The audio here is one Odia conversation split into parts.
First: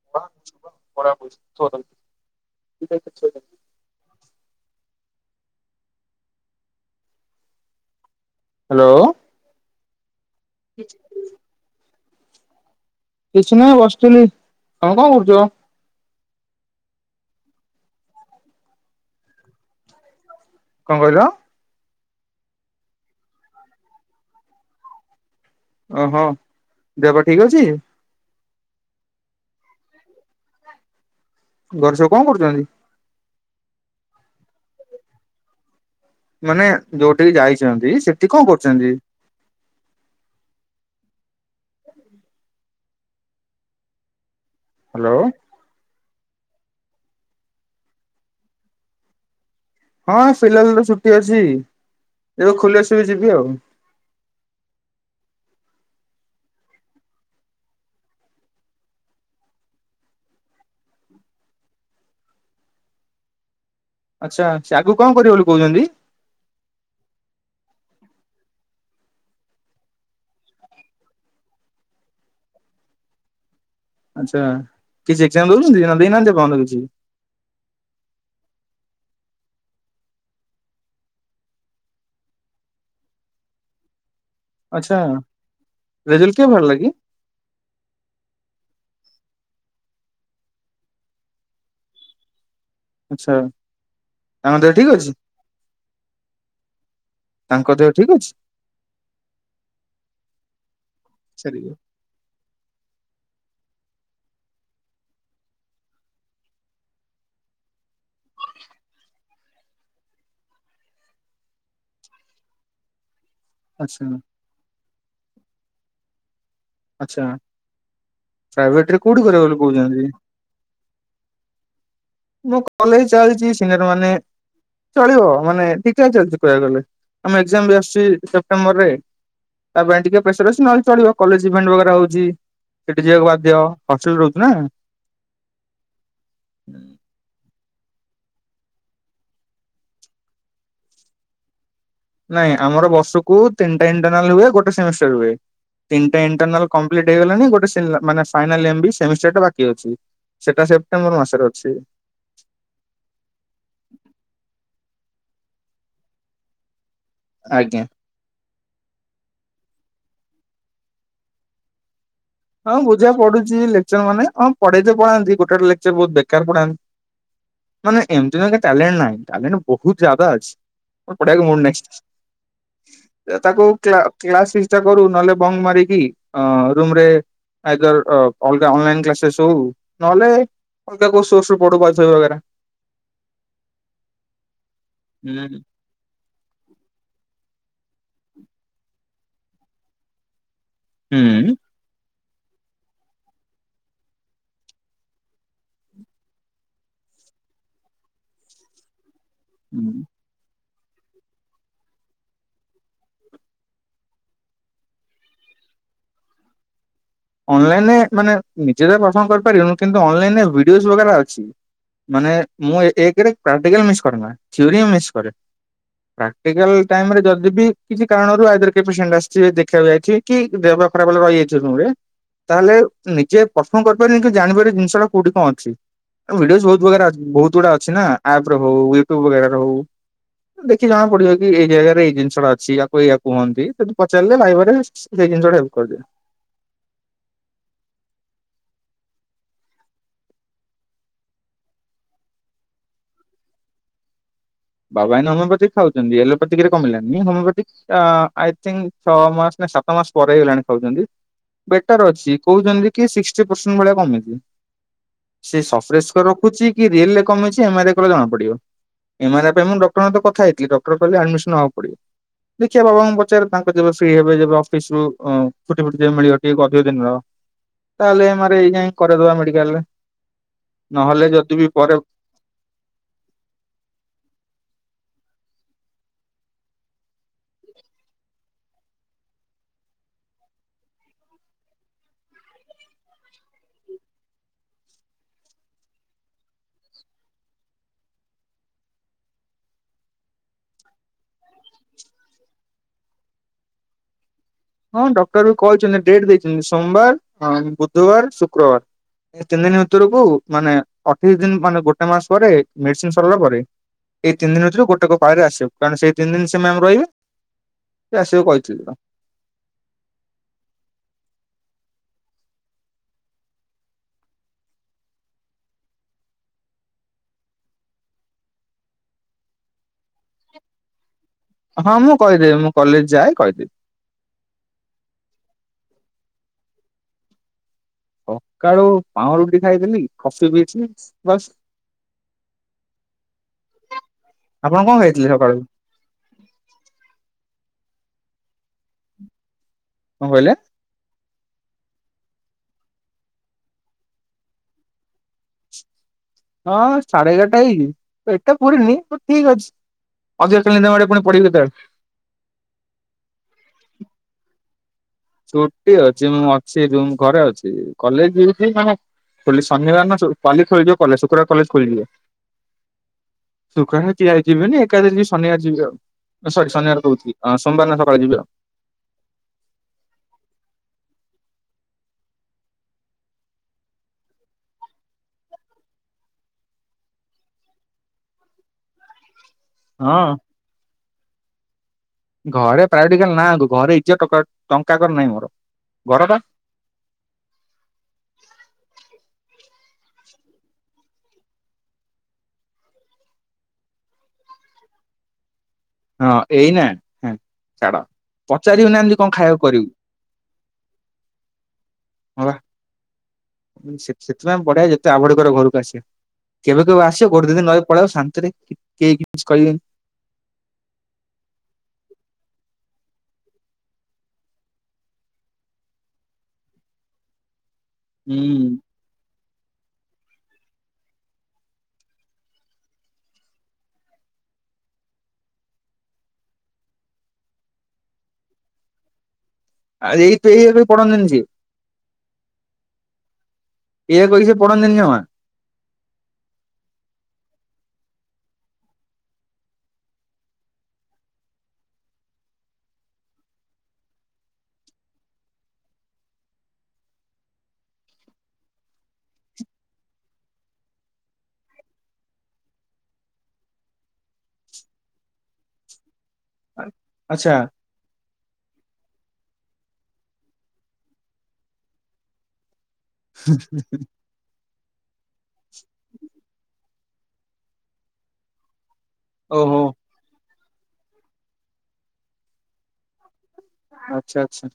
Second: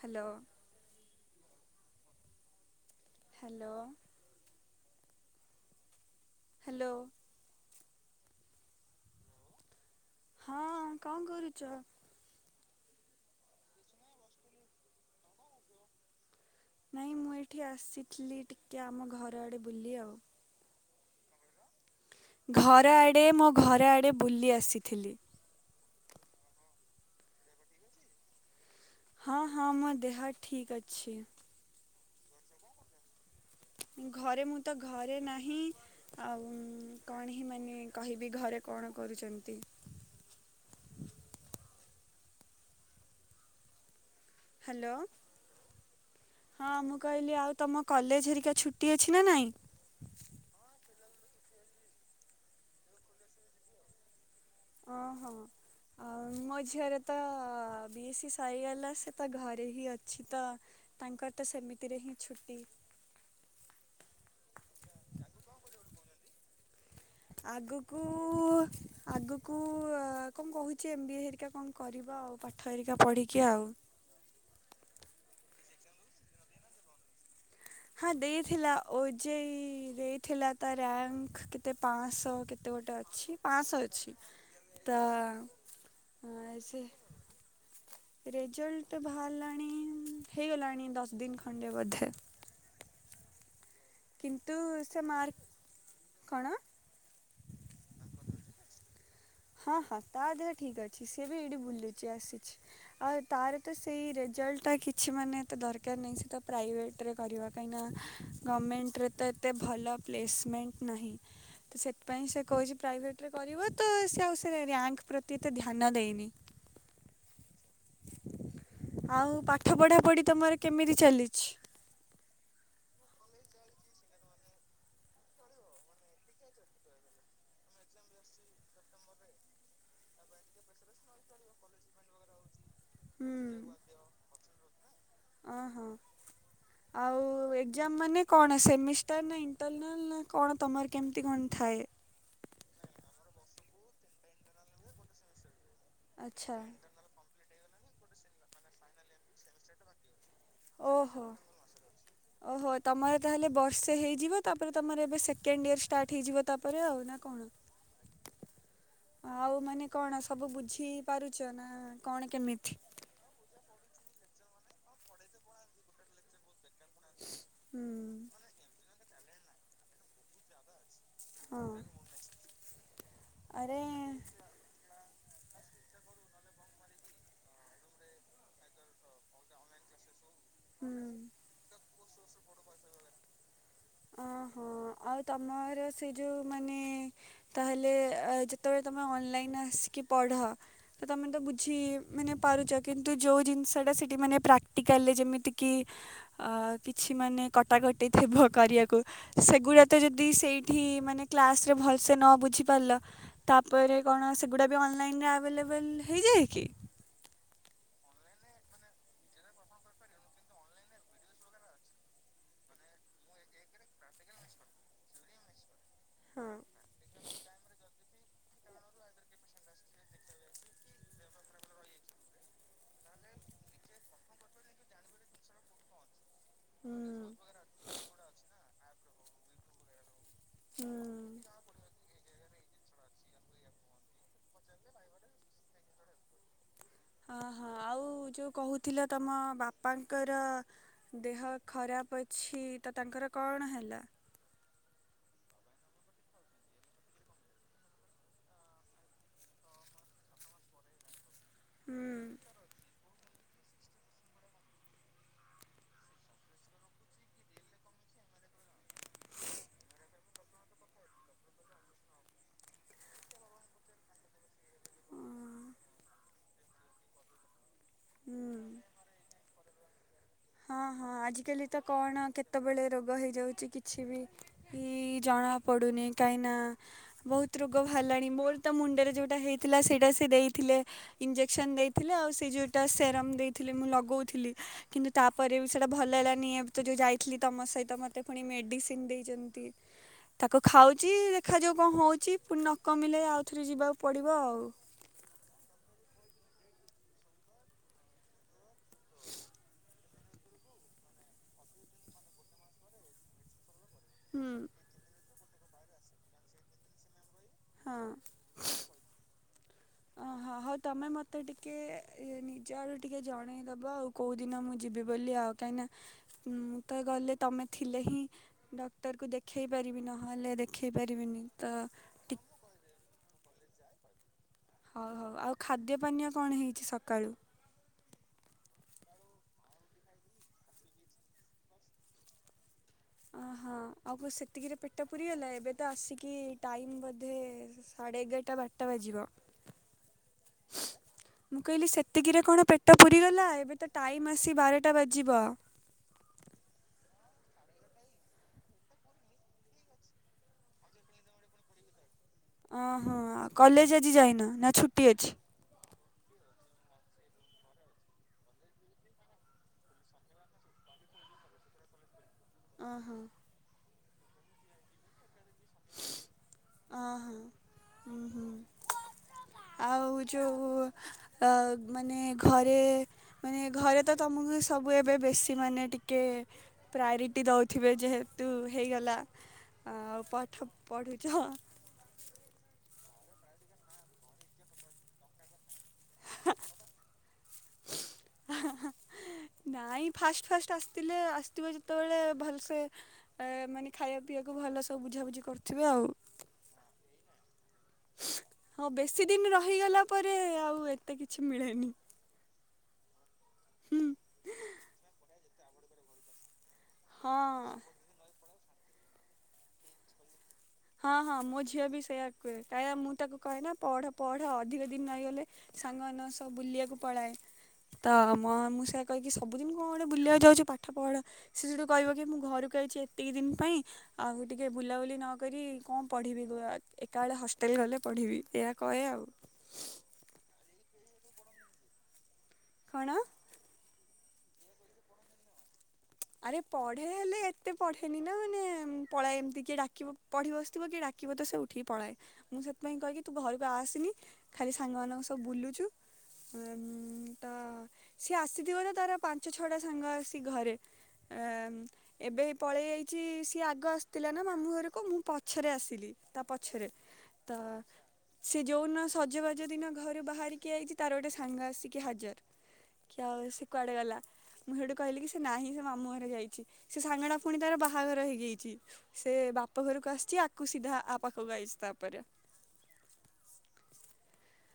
ହ୍ୟାଲୋ [inaudible] ହ୍ୟାଲୋ ହ୍ୟାଲୋ ହ୍ୟାଲୋ ହଁ କି୍ [inaudible] କଣ କରୁଛ? କିଛି ନାହିଁ ବସିଥିଲି, ତଣେ କଣ କରୁଛ? ନାଇଁ ମୁଁ ଏଠି ଆସିଥିଲି ଟିକେ ଆମ ଘର ଆଡ଼େ ବୁଲି ଆଉ। କଣ କହିଲ? ଘର ଆଡ଼େ ମୋ ଘର ଆଡ଼େ ବୁଲି ଆସିଥିଲି। ଓହଁ ଦେହ ପା ଠିକ ଅଛି ହଁ ହଁ ମୋର ଦେହ ଠିକ ଅଛି। ଘରେଛ କଣ କରୁଛନ୍ତି? ଘରେ ମୁଁ ତ ଘରେ ନାହିଁ। ଆଉ ମାନେ ଯୋଉଠିକି କଣ ହିଁ ମାନେ ଯାଇଛନ୍ତି ସେଠି କହିବି ଘରେ କରୁଛନ୍ତି କଣ କରୁଛନ୍ତି। ହ୍ୟାଲୋ ହଁ ମୁଁ କହିଲି ଆଉ ତମ କଲେଜ ହେରିକା ଛୁଟି ଅଛି ନା ନାଇଁ? ହଁ ଫିଲାଲ ତ ଛୁଟି ଅଛି ଯେବେ ଖୋଲି ଆସିବି ଯିବି ଆଉ। ହଁ ହଁ ଆଉ ମୋ ଝିଅର ତ ବିଏ ସି ସରିଗଲା ସେ ତ ଘରେ ହିଁ ଅଛି ତ। ତାଙ୍କର ତ ସେମିତିରେ ହିଁ ଛୁଟି। ଆଚ୍ଛା ସେ ଆଗକୁ କଣ କରିବେ ବୋଲି କହୁଛନ୍ତି? ଆଗକୁ ଆଗକୁ କଣ କହୁଛି ଏମ୍ ବି ଏ ହେରିକା କଣ କରିବ ଆଉ ପାଠ ହେରିକା ପଢ଼ିକି ଆଉ। ଆଚ୍ଛା କିଛି ଏଗଜାମ ଦଉଛନ୍ତି ଦେଇନାହାନ୍ତି ଏପନ୍ତ କିଛି? ହଁ ଦେଇଥିଲା ଓଜେଇ ଦେଇଥିଲା ତା ରାଙ୍କ କେତେ ପାଞ୍ଚଶହ କେତେ ଗୋଟେ ଅଛି। ପାଆଶହ ଅଛି। ତ ଆଛା ରେଜଲ କେ ଭାଲା ସେ କି? ରେଜଲ୍ଟ ବାହାରିଲାଣି ହେଇଗଲାଣି ଦଶ ଦିନ ଖଣ୍ଡେ ବୋଧେ। ଆଛା। କିନ୍ତୁ ସେ ମାର୍କ କଣ। ତାଙ୍କ ଦେହ ଠିକ ଅଛି? ହଁ ହଁ ତା ଦେହ ଠିକ ଅଛି ସି ବି ଏଇଠି ବୁଲୁଛି ଆସିଛି। ଆଉ ତାର ତ ସେଇ ରେଜଲ୍ଟ ଟା କିଛି ମାନେ ତ ଦରକାର ନାହିଁ ସେ ତ ପ୍ରାଇଭେଟ ରେ କରିବ କାହିଁକିନା ଗମେଣ୍ଟରେ ତ ଏତେ ଭଲ ପ୍ଲେସମେଣ୍ଟ ନାହିଁ। ତ ସେଥିପାଇଁ ସେ କହୁଛି ପ୍ରାଇଭେଟରେ କରିବ ତ ଆଚ୍ଛା ସେ ଆଉ ସେ ରାଙ୍କ ପ୍ରତି ଏତେ ଧ୍ୟାନ ଦେଇନି। ଆଚ୍ଛା। ପ୍ରାଇଭେଟ ରେ କୋଉଠି ଆଉ କରିବ ବୋଲି ପାଠ କହୁଛନ୍ତି? ପଢ଼ାପଢ଼ି ତମର କେମିତି ଚାଲିଛି? ମୁଁ କଲେଜ ଯାଇଚି ସିନର ମାନେ ଚଳିବ ମାନେ ଠିକ ଠାକ୍ ଚାଲିଛି କହିବାକୁ ଗଲେ ଆମେ ଏକ୍ଜାମ ବି ଆସୁଛି ସେପ୍ଟେମ୍ବରରେ ତା ପାଇଁ ଟିକେ ପ୍ରେସର ଅଛି ନହେଲେଚଳିବ କଲେଜ ଇଭେଣ୍ଟ ବଗେରା ହଉଛି ସେଠି ଯିବାକୁ ହୁଁ ବାଧ୍ୟ ହଷ୍ଟେଲ ରହୁଚୁ ନା। ଅ ହ [inaudible] ଆଉ ଏକ୍ଜାମ ମାନେ କଣ ସେମିଷ୍ଟର ନା ଇଣ୍ଟରନାଲ୍ ନା କଣ ତମର କେମିତି କଣ ଥାଏ? ନାଇଁ ଆମର ବର୍ଷ କୁ ତିନିଟା ଇଣ୍ଟରନାଲ ହୁଏ ଗୋଟେ ସେମିଷ୍ଟର ହୁଏ ତିନିଟା ଆଚ୍ଛା ଇଣ୍ଟରନାଲ କ ପ୍ଲିଟ ହେଇଗଲାଣି ଗୋଟେ ମାନେ ଫାଇନାଲ ଏମ ବି ସେମିଷ୍ଟର ଟା ବାକି ଅଛି। ସେଟା ସେପ୍ଟେମ୍ବର ଓହୋ ମାସରେ ଅଛି। ଓହୋ ତମର ତାହେଲେ ବର୍ଷେ ହେଇଯିବ ତାପରେ ତମର ଏବେ ସେକେଣ୍ଡ ଇୟର ଷ୍ଟାର୍ଟ ହେଇଯିବ ତାପରେ ଆଉ ନା। କଣ ଆଜ୍ଞା। ଆଉ ମାନେ କଣ ସବୁ ବୁଝି ପାରୁଛ ନା। କଣ କେମିତି? ପା ପଢୁଛି ଲେକ୍ଚର ମାନେଁ ପଢେଇ ପଢାନ୍ତି ଗୋଟେ ଗୋେ ଲେଚର ବହୁତ ବେକାର ପଢାନ୍ତି ମାନେ ହୁଁ ଏମତି ନ ଟ୍ୟାଲଣ୍ଟ ନାଇ ଟ୍ୟାଲେଣ୍ଟ ବହୁତ ଜଦା ଅଛି। ପଢିବାକୁ ମୁଡ୍ ହଁ ନାହିଁ, ଯ ତାକୁ ଆରେ କ୍ଲା କ୍ଲାସ ଚୋ କରୁ ନହେଲେ ବଙ୍ଗ ମାରିକି ରୁମରେ ଆଇଦର୍ ର ଅଲଗା ଅନଲାଇନ କ୍ଲାସେସ ହଉ ନହେଲେ ଅଲଗା ହୁଁ। କୋଉସୋର ପଢ ସେ ବଗେରା। ଅ ହୋ ଆଉ ହୁଁ ତମର ସେଇ ଯୋଉ ମାନେ ତାହେଲେ ଯେତେବେଳେ ତମେ ଅନଲାଇନ ଆସିକି ପଢ ତ ତମେ ତ ହୁଁ। ବୁଝି ମାନେ ପାରୁଛ କିନ୍ତୁ ଯୋଉ ଜିନିଷଟା ସେଇଠି ମାନେ ପ୍ରାକ୍ଟିକାଲରେ ଯେମିତିକି ଅ କିଛି ମାନେ କଟାକଟି ଥିବ କରିବାକୁ ସେଗୁଡା ତ ହୁଁ। ଯ ଦି ସେଇଠି ମାନେ କ୍ଲାସ ରେ ଭଲସେ ନ ବୁଝିପାରିଲ ତାପରେ କଣ ସେଗୁଡ଼ା ବି ଅନଲାଇନରେ ଆଭେଲେବଲ୍ ହେଇଯାଏ କି। ଅନଲାଇନ ମାନେ ନିଜେ ତ ପସନ୍ଦ କରିପାରନୁ କିନ୍ତୁ ଅନଲାଇନ ଭିଡିଓ ସୁବିଧାଟା ଅଛି। ମାନେ ମୁଁ ଏକ ପ୍ରାକ୍ଟିକାଲ ମିସ୍ କରେନା ଥିୟରିମ୍ ମିସ୍ କରେ। ହଁ। ପ୍ରାକ୍ଟିକାଲ ଟାଇମରେ ଯଦି ବି କିଛି କାରଣରୁ ଆଇଦର କିଏ ପେସେଣ୍ଟ ଆସିଥିବେ ଦେଖିବାକୁ ଯାଇଥିବେ କି ଦେହ ପା ଖରାପ ହେଲେ ରହିଯାଇଥିବ ରୁମ୍ ରେ। ତାହେଲେ ନିଜେ ପରର୍ଫର୍ମ କରିପାରବ କି ଜାଣିବାରି ଜିନିଷ ଟା କୋଉଠି କଣ ଅଛି। ଆ ଭିଡିଓସ ବହୁତ ହୁଁ ପ୍ରକାର ଆସ ବହୁତ ଗୁଡା ଅଛି ନା ଆପ ର ହଉ ୟୁୁଟୁବ ବଗେରାର ହଉ ଦେଖି ଜାଣା ପଡିବ ହୁଁ। କି ଏଇ ଜାଗାରେ ଏଇ ଜିନିଷ ଟା ଅଛି ଆ କୋୟା କୁହନ୍ତିି ପଚାରିଲେ ଲାଇଭାରେ ସେ ଜିନିଷା ହେଲ୍ପ କରିଦିଏ। ଅ ହଁ ଆଉ ଯୋଉ କହୁଥିଲ ତମ ବାପାଙ୍କର ଦେହ ଖରାପ ଅଛି ତ ତାଙ୍କର କଣ ହେଲା। ବାବା ଏଇନା ହୋମିଓପାଥି ଖାଉଛନ୍ତି ଏଲୋପାଥିକ ରେ କମିଲାନି ହୋମଓପାଥି ଏ ଥିଙ୍କ ଛଅ ମାସ ନା ସାତ ମାସ ପରେ ହେଇଗଲାଣି ଖାଉଛନ୍ତି। ବେଟର ଅଛି ହୁଁ କହୁଚନ୍ତି କି ସିକ୍ସଟି ପରସେଣ୍ଟ ଭଳିଆ କମିଚି। ସେ ସଫରେସ୍ ରଖୁଛି କି ରିଏଲ ରେ କମିଛି ଏମ ଆର ଆଇ କଲେ ଜଣା ପଡିବ। ଏମ ଆର ଆଇ ପାଇଁ ମୁଁ ଡଟରଙ୍କ ସହ କଥା ହେଇଥିଲି ଡକ୍ଟର କହିଲେ ଆଡମିସନ ହବାକୁ ପଡିବ। ଦେଖିବା ବାବାଙ୍କୁ ପଚାରେ ତାଙ୍କ ଯେବେ ଫ୍ରୀ ହେବେ ଯେବେ ଅଫିସରୁ ଉ ଫୁଟି ମିଳିବ ଟିକେ ଅଧିକ ଦିନର ତାହେଲେ ହୁଁ ଏମ ଆର ଆଇ ଯାଇ କରେଇଦବା ମେଡିକାଲରେ। ହଁ ହଁ ନହେଲେ ଯଦି ବି ଆଜିକାଲି ତ ପରେ କଣ କେ ତେବେଳେ ରୋଗ ହେଇଯାଉଛି କିଛି ବି ଇ କାହିଁନା ବହୁତ ରୋଗ ବାହାରିଲାଣି ମୋର ତ ମୁଣ୍ଡରେ ଯୋଉଟା ହେଇଥିଲା ସେଇଟା ସେ ଦେଇଥିଲେ ଇଞ୍ଜେସନ ଦେଇଥିଲେ ଆଉ ସେ ଯଉଟା ସେରମ ଦେଇଥିଲେ ମୁଁ ଲଗଉଥିଲି କିନ୍ତୁ ତାପରେ ବି ସେଇଟା ଭଲ ହେଲାନି ଏବେ ତ ଯେଉଁ ଯାଇଥିଲି ତମ ସହିତ ମୋତେ ପୁଣି ମେଡ଼ିସିନ ଦେଇଛନ୍ତି। ତାକୁ ଖାଉଛି ଦେଖାଯାଉ ହଉଚି ପୁଣି ନ କମିଲେ ଆଉଥରେ ଯିବାକୁ ପଡ଼ିବ ଆଉ। ହଁ ଡକ୍ଟର ବି କହିଛନ୍ତି ଡେଟ୍ ଦେଇଛନ୍ତି ସୋମବାର ହଁ ବୁଧବାର ଶୁକ୍ରବାର। ତିନି ଦିନ ଭିତରକୁ ମାନେ ଅଠେଇଶ ଦିନ ମାନେ ଗୋଟେ ମାସ ପରେ ମେଡିସିନ ସରିଲା ପରେ ଏଇତିନ ହୁଁ ଦିନ ଭିତରୁ ଗୋଟ କ ପାଖରେ ଆସିବ କଣ ସେଇତିନି ଦିନ ସେ ମମ୍ ରହିବେ। ହଁ ସେ ଆସିବା କହିଥିଲା। ଅହୋ ହଉ ତମେ ମତେ ଟିକେ ଏ ନିଜ ଆଡୁ ଟିକେ ଜଣେଇଦବ ଆଉ। କୋଉ ଦିନ ମୁଁ ଯିବି ବୋଲି ଆଉ କାହିଁକି ନା ମୁଁ ତ ଗଲେ ତମେ ଥିଲେ ହିଁ ଡକ୍ଟରକୁ ଦେଖାଇ ପାରିବି ନହେଲେ ଦେଖାଇ ପାରିବିନି। ତ ହଁ ମୁଁ ଟିକ କହିଦେବି ମୁଁ କଲେଜ ଯାଏ କହିଦେବି। ହଉ ହଉ ଆଉ ଖାଦ୍ୟ ପାନୀୟ କଣ ହେଇଛି ସକାଳୁ। ସକାଳୁ ପାଁ ରୁଟି ଖାଇଥିଲି କଫି ପିଇଥିଲି ବାସ୍। ଅହୋ ଆଉ କ ସେତିକିରେ ଆପଣ କଣ ପେଟ ଖାଇଥିଲେ ପୁରିଗଲା ସକାଳୁ ଏବେ। ତେ ଆସିକି ଟାଇମ୍ ବୋଧେ ସାଢ଼େ ଏଗାରଟା ବାରଟା ବାଜିବ କଁ କହିଲେ। ମୁଁ କହିଲି ସେତିକିରେ କଣ ପେଟ ପୁରିଗଲା ଏବେ ତ ଟାଇମ୍ ଆସି ବାରଟା ବାଜିବ। ହଁ ସାଢେ ଏଗାରଟା ହେଇଛିି ପେଟ ପୁରିନି ବଟ୍ ଠିକ ଅଛି। [unintelligible] ଓହୋ ଆ କଲେଜ ଆଜି ଯାଇନ ନା ଛୁଟି ଅଛି। ଛୁଟି ଅଛି ମୁଁ ଅଛି ରୁମ ଘରେ ଅଛି କଲେଜ ଯିବି ଯେ ମାନେ ଖୋଲି ଶନିବାର ନ ସ ଖୋଲିଯିବ କଲେ ଶୁକ୍ରବାର କଲେଜ ଖୋଲିଯିବ। ଓହୋ। ଶୁକ୍ରବାର କେଆଯିବନି ଏକା ଯଦି ସି ଶନିବାର ଯିବି ଆଉ ସରି ଶନିବାର ଓହୋ। କହୁଥିଲି ସୋମବାର ନ ହୁଁ ସକାଳେ ଯିବି ହୁଁ ଆଉ। ଆଉ ଯୋଉ ଅ ମାନେ ଘରେ ମାନେ ଘରେ ତ ତମକୁ ସବୁ ଏବେ ବେଶୀ ମାନେ ଟିକେ ପ୍ରାୟୋରିଟି ଦେଉଥିବେ ଯେହେତୁ ହେଇଗଲା ଆଉ ହଁ ପାଠ ପଢ଼ୁଛ ଘରେ ପ୍ରାୟୋରିଟି ଖାଲି ନାକୁ ଘରେ ଇଜତ ଟଙ୍କା କର ନାହିଁ ମୋର ଘର ପା [unintelligible] ନାଇଁ ଫାଷ୍ଟ ଫାଷ୍ଟ ଆସଥିଲେ ଆସିଥିବ ଯେତେବେଳେ ଭଲସେ ଏ ମାନେ ଖାଇବା ପିଇବାକୁ ଭଲ ସବୁ ବୁଝାବୁଝି କରୁଥିବେ ଆଉ। ହଁ ଏଇନା। ଛାଡ ହଁ ପଚାରିବୁ ନା ଏମିତି ବେଶୀ କଣ ଦିନ ଖାଇବାକୁ କରିବୁ ରହିଗଲା ପରେ ଆଉ ଏତେ କିଛି ମିଳେନି। ହଁ ବା ମୁଁ ସେ ସେଥିପାଇଁ ବଢିଆ ଯେତେ ଆଭଏଡ଼ କରିବ ଘରକୁ ଆସିବା। କେବେ କେବେ ଆସିବ ହଁ। ଗୋଟେ ଦି ଦିନହେ ପଳେଇବ ଶାନ୍ତିରେ କେହି କିଛି କହିବେନି। ହଁ ହଁ ମୋ ଝିଅ ବି ସେଇୟା କୁଏ କାହିଁକ ମୁଁ ତାକୁ କହେ ନା ପଢ ପଢ ଅଧିକ ଦିନ ରହିଗଲେ ସାଙ୍ଗମାନଙ୍କ ସ ବୁଲିବାକୁ ପଳାଏ ତ ମ ହୁଁ ମୁ ସେ କହିକି ସବୁଦିନ କଣ ଗୋଟେ ବୁଲିବାକୁ ଯାଉଚୁ ପାଠ ପଢ଼ ସିଏ ସେଠୁ କହିବ କି ମୁଁ ଘରକୁ ଆଇଚି ଏତିକି ଦିନ ପାଇଁ ଆଉ ଟିକେ ବୁଲାବୁଲି ନ କରି କଣ ପଢ଼ିବି ଗୋ ଆ ଏକା ବଳେ ହଷ୍ଟେଲ ଗଲେ ପଢ଼ିବି ଏଆ କହେ ଆଉ। ଆ ଏଇ ପେଇ ଏବେ ପଢ଼ାଯାଣିଚି। କଣ? ଏଇଆ କହି ସେ ପଢନ୍ତିନି ଜମା। ଆରେ ପଢେ ହେଲେ ଏତେ ପଢେନି ନା ମାନେ ପଳାଏ ଏମତି କିଏ ଡାକିବ। ପଢ଼ି ବସିଥିବ କିଏ ଡାକିବ ତ ସେ ଉଠିକି ପଳାଏ ମୁଁ ସେଥିପାଇଁ କହିକି ତୁ ଘରକୁ ଆସେନି। ଖାଲି ସାଙ୍ଗମାନଙ୍କ ସବୁ ବୁଲୁଚୁ। ନ୍ତ ସିଏ ଆସିଥିବ ଯେ ତାର ପାଞ୍ଚ ଛଅଟା ସାଙ୍ଗ ଆସି ଘରେ। ଏଁ ଏବେ ପଳେଇଆଇଚି ସିଏ ଆଗ ଆସିଥିଲା ନା ମାମୁଁ ଘରକୁ ମୁଁ ପଛରେ ଆସିଲି। ତା ପଛରେ ଆଚ୍ଛା। ତ ସେ ଯୋଉନ ସଜବାଜ ଦିନ ଘରେ ବାହାରିକି ଆଇଛି ତାର ଗୋଟେ ସାଙ୍ଗ ଆସିକି ହାଜର। କ୍ଷାଓସି କୁଆଡେ ଗଲା ମୁଁ ହେଇଠୁ କହିଲି କି ସେ ନାହିଁ ତ। ମାମୁଁ ଘରେ ଯାଇଚି ସେ ସାଙ୍ଗଟା ଫୁଣି ତାର ବାହାଘର ହେଇଯାଇଚି ସେ ଓହୋ ବାପ ଘରକୁ ଆସଚି କୁ ସିିଧା ଆ ପାଖକୁ ଆଇସ ତାପରେ। ଆଛା ଆଛା।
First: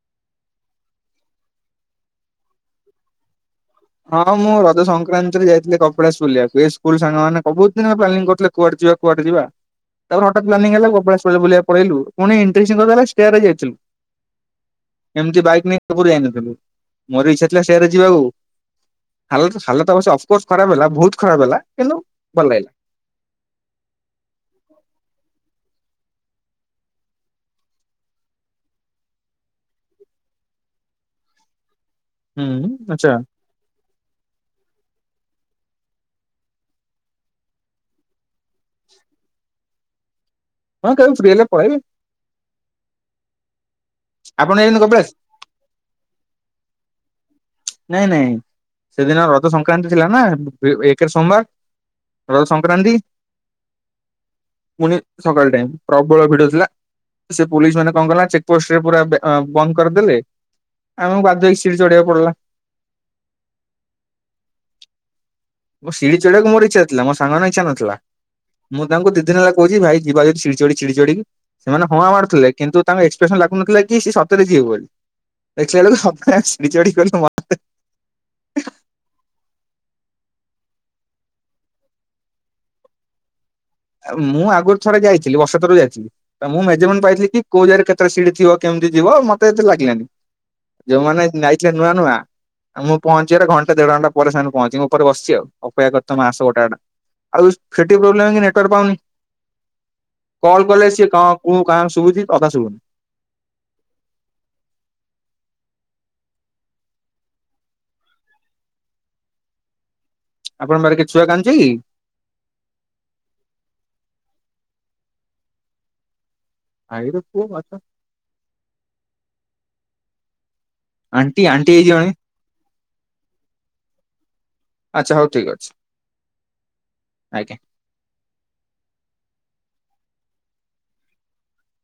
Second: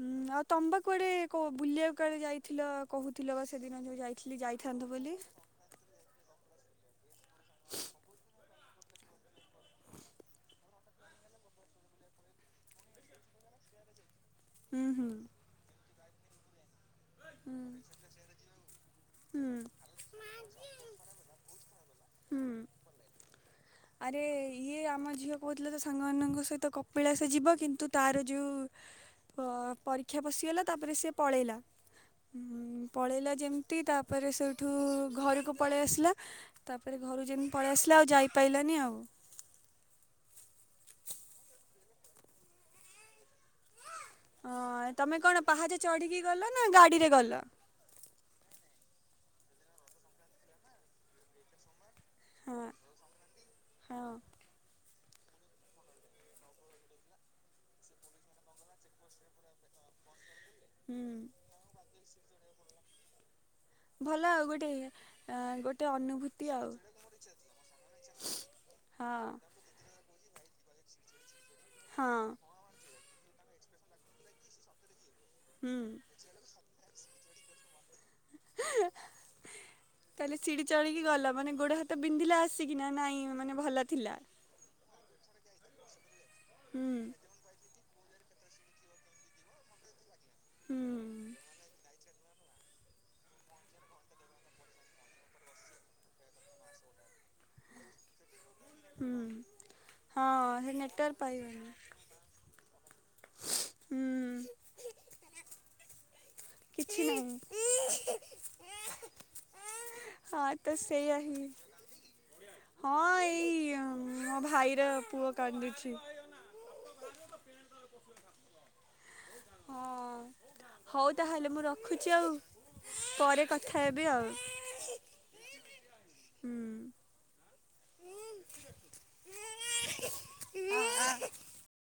ହୁଁ ଆଉ ତମେ ବା କୁଆଡେ କୋ ବୁଲିବାକୁ କାଳେ ଯାଇଥିଲ କହୁଥିଲ ବା ସେଦିନ ଯେ ହଁ ମୁଁ ରଜ ସଂକ୍ରାନ୍ତିରେ ଯାଇଥିଲି କପିଳାସ ବୁଲିବାକୁ ଏ ସ୍କୁଲ ସାଙ୍ଗମାନେ ବହୁତ ଦିନ ପ୍ଲାନିଂ କରୁଥିଲେ କୁଆଡେ ଯିବା କୁଆଡ଼େ ଯିବା ତାପରେ ହଠାତ୍ ପ୍ଲାନିଙ୍ଗି ହେଲା କପିଳାସ ବୁଲିବା ପଳେଇଲୁ ପୁଣି [unintelligible] ହୁଁ ହୁଁ ଏମତି ବାଇକ ନେଇ। ଅନ୍ତପୁର ଯାଇନଥିଲୁ ମୋର ଇଛା ଥିଲା ସେଆରେ ଯିବାକୁ। ହୁଁ ହାଲତସ ହାଲତ ଅବଶ୍ୟ ଅଫକୋର୍ସ ଖରାପ ହେଲା ବହୁତ ଖରାପ ହେଲା କିନ୍ତୁ ଭଲ ହୁଁ ଲାଗିଲା। ଆରେ ଇଏ ଆମ ଝିଅ କହୁଥିଲା ତା ସାଙ୍ଗମାନଙ୍କ ସହିତ କପିଳାସ ଯିବ କିନ୍ତୁ ତାର ଯେଉ ପ ପରୀକ୍ଷା ପଶିଗଲା ତାପରେ ସେ ପଳେଇଲା ହୁଁ ଉଁ ଆଚ୍ଛା ପଳେଇଲା ଯେ ତି ତାପରେ ସେଠୁ ଘରକୁ ପଳେଇ ଆସିଲା ତାପରେ ଘରୁ ଯେମିତି ପଳେଇ ଆସିଲା ଆଉ ଯାଇ ପାଇଲାନି ଆଉ। ହଁ କେବେ ଫ୍ରୀ ହେଲେ ପଳେଇବ। ଆପଣ ଯାଇଛନ୍ତି ହଁ କପିଳାସ ତମେ କଣ ପାହାଚ ଚଢିକି ଗଲ ନା ଗାଡିରେ ଗଲ? ନାଇଁ ନାଇଁ ସେଦିନ ରଜ ସଂକ୍ରାନ୍ତି ଥିଲା ନା ବେ ବେ ଏକରେ ସୋମବାର ରଜ ହଁ ସଂକ୍ରାନ୍ତି ହଁ ପୁଣି ସକାଳ ଟାଇମ ପ୍ରବଳ ଭିଡ ଥିଲା। ସେ ପୋଲିସ ମାନେ କଣ କଲା ଚେକ୍ ପୋଷ୍ଟରେ ପୁରା ବେ ଆ ବନ୍ଦ କରିଦେଲେ। ହୁଁ ଆମକୁ ବାଧ୍ୟ ହେଇକି ସିଡ଼ି ଚଢ଼ିବାକୁ ପଡଲା। ଭଲ ଆଉ ଗୋଟେ ଏ ମୋ ସିଢି ଚଢ଼ିବାକୁ ମୋର ଇଛା ଥିଲା ମୋ ସାଙ୍ଗମାନଙ୍କ ଇଛା ନଥିଲା ମୁଁ ତାଙ୍କୁ ହଁ ଦି ଦିନ ହେଲା କହୁଛି ଭାଇ ଯିବା ଯଦି ସିଡି ଚଢି ସିଡି ଚଢି ସେମାନେ ହଁ ହଁଆ ମାରୁଥିଲେ କିନ୍ତୁ ତାଙ୍କ ଏକ୍ସପ୍ରେସନ ଲାଗୁନଥିଲା କି ସେ ସତରେ ଯିବେ ବୋଲି [unintelligible] ହୁଁ ତାହେଲେ ସିଢି ଚଢ଼ିକି ଗଲ ମାନେ ଗୋଡ ହାତ ବିନ୍ଧିଲା ଆସିକି ନା ନାଇଁ ମାନେ ଭଲ ଥିଲା ମୁଁ ଆଗରୁ ଥରେ ଯାଇଥିଲି ବର୍ଷେ ଥରୁ ଯାଇଥିଲି ତ ମୁଁ ହୁଁ ମେଜରମେଣ୍ଟ ପାଇଥିଲି କି କୋଉ ଜାଗାରେ କେତେଟା ସିଟ ଥିବ କେମିତି ଥିବ ମତେ ଏତେ ଲାଗିଲାନି। ହୁଁ ଯଉମାନେ ଯାଇଥିଲେ ନୂଆ ନୂଆ ମୁଁ ପହଞ୍ଚିବାର ଘଣ୍ଟା, ଦେଢ ଘଣ୍ଟା ପରେ ସେମାନେ ପହଞ୍ଚି ମୁଁ ଉପରେ ବସିଚି ଆଉ ଅପେକ୍ଷା କରିଥା ମୁ ଆସ ଗୋଟା ଗୋଟା ଆଉ ସେଠି ପ୍ରୋବ୍ଲେମ୍ ନେଟୱାର୍କ ପାଉନି ହୁଁ ହଁ କଲ ସେ କଲେ ସିଏ ନେଟୱାର୍କ କଣ କୁ ପାଇବନି କା ଶୁଭୁଛି ଅଧା ଶୁଭୁନି। ହୁଁ, କିଛି ନାହିଁ। ହଁ, ତ ଆପଣଙ୍କ ପାଖରେ କିଏ ସେଇଆ ଛୁଆ ହିଁ କାନ୍ଦୁଛି କି? ହଁ, ଏଇ ମୋ ଭାଇର ପୁଅ କାନ୍ଦୁଛି। ଭାଇର ପୁଅ ହଁ, ହଉ ଆଣ୍ଟି ତାହେଲେ ମୁଁ ଆଣ୍ଟି ହେଇଯିବଣି ରଖୁଛି ଆଉ ପରେ କଥା ହେବି ଆଉ। ଆଚ୍ଛା! ହଉ ଠିକ୍ ଅଛି। ହୁଁ। ଆଜ୍ଞା!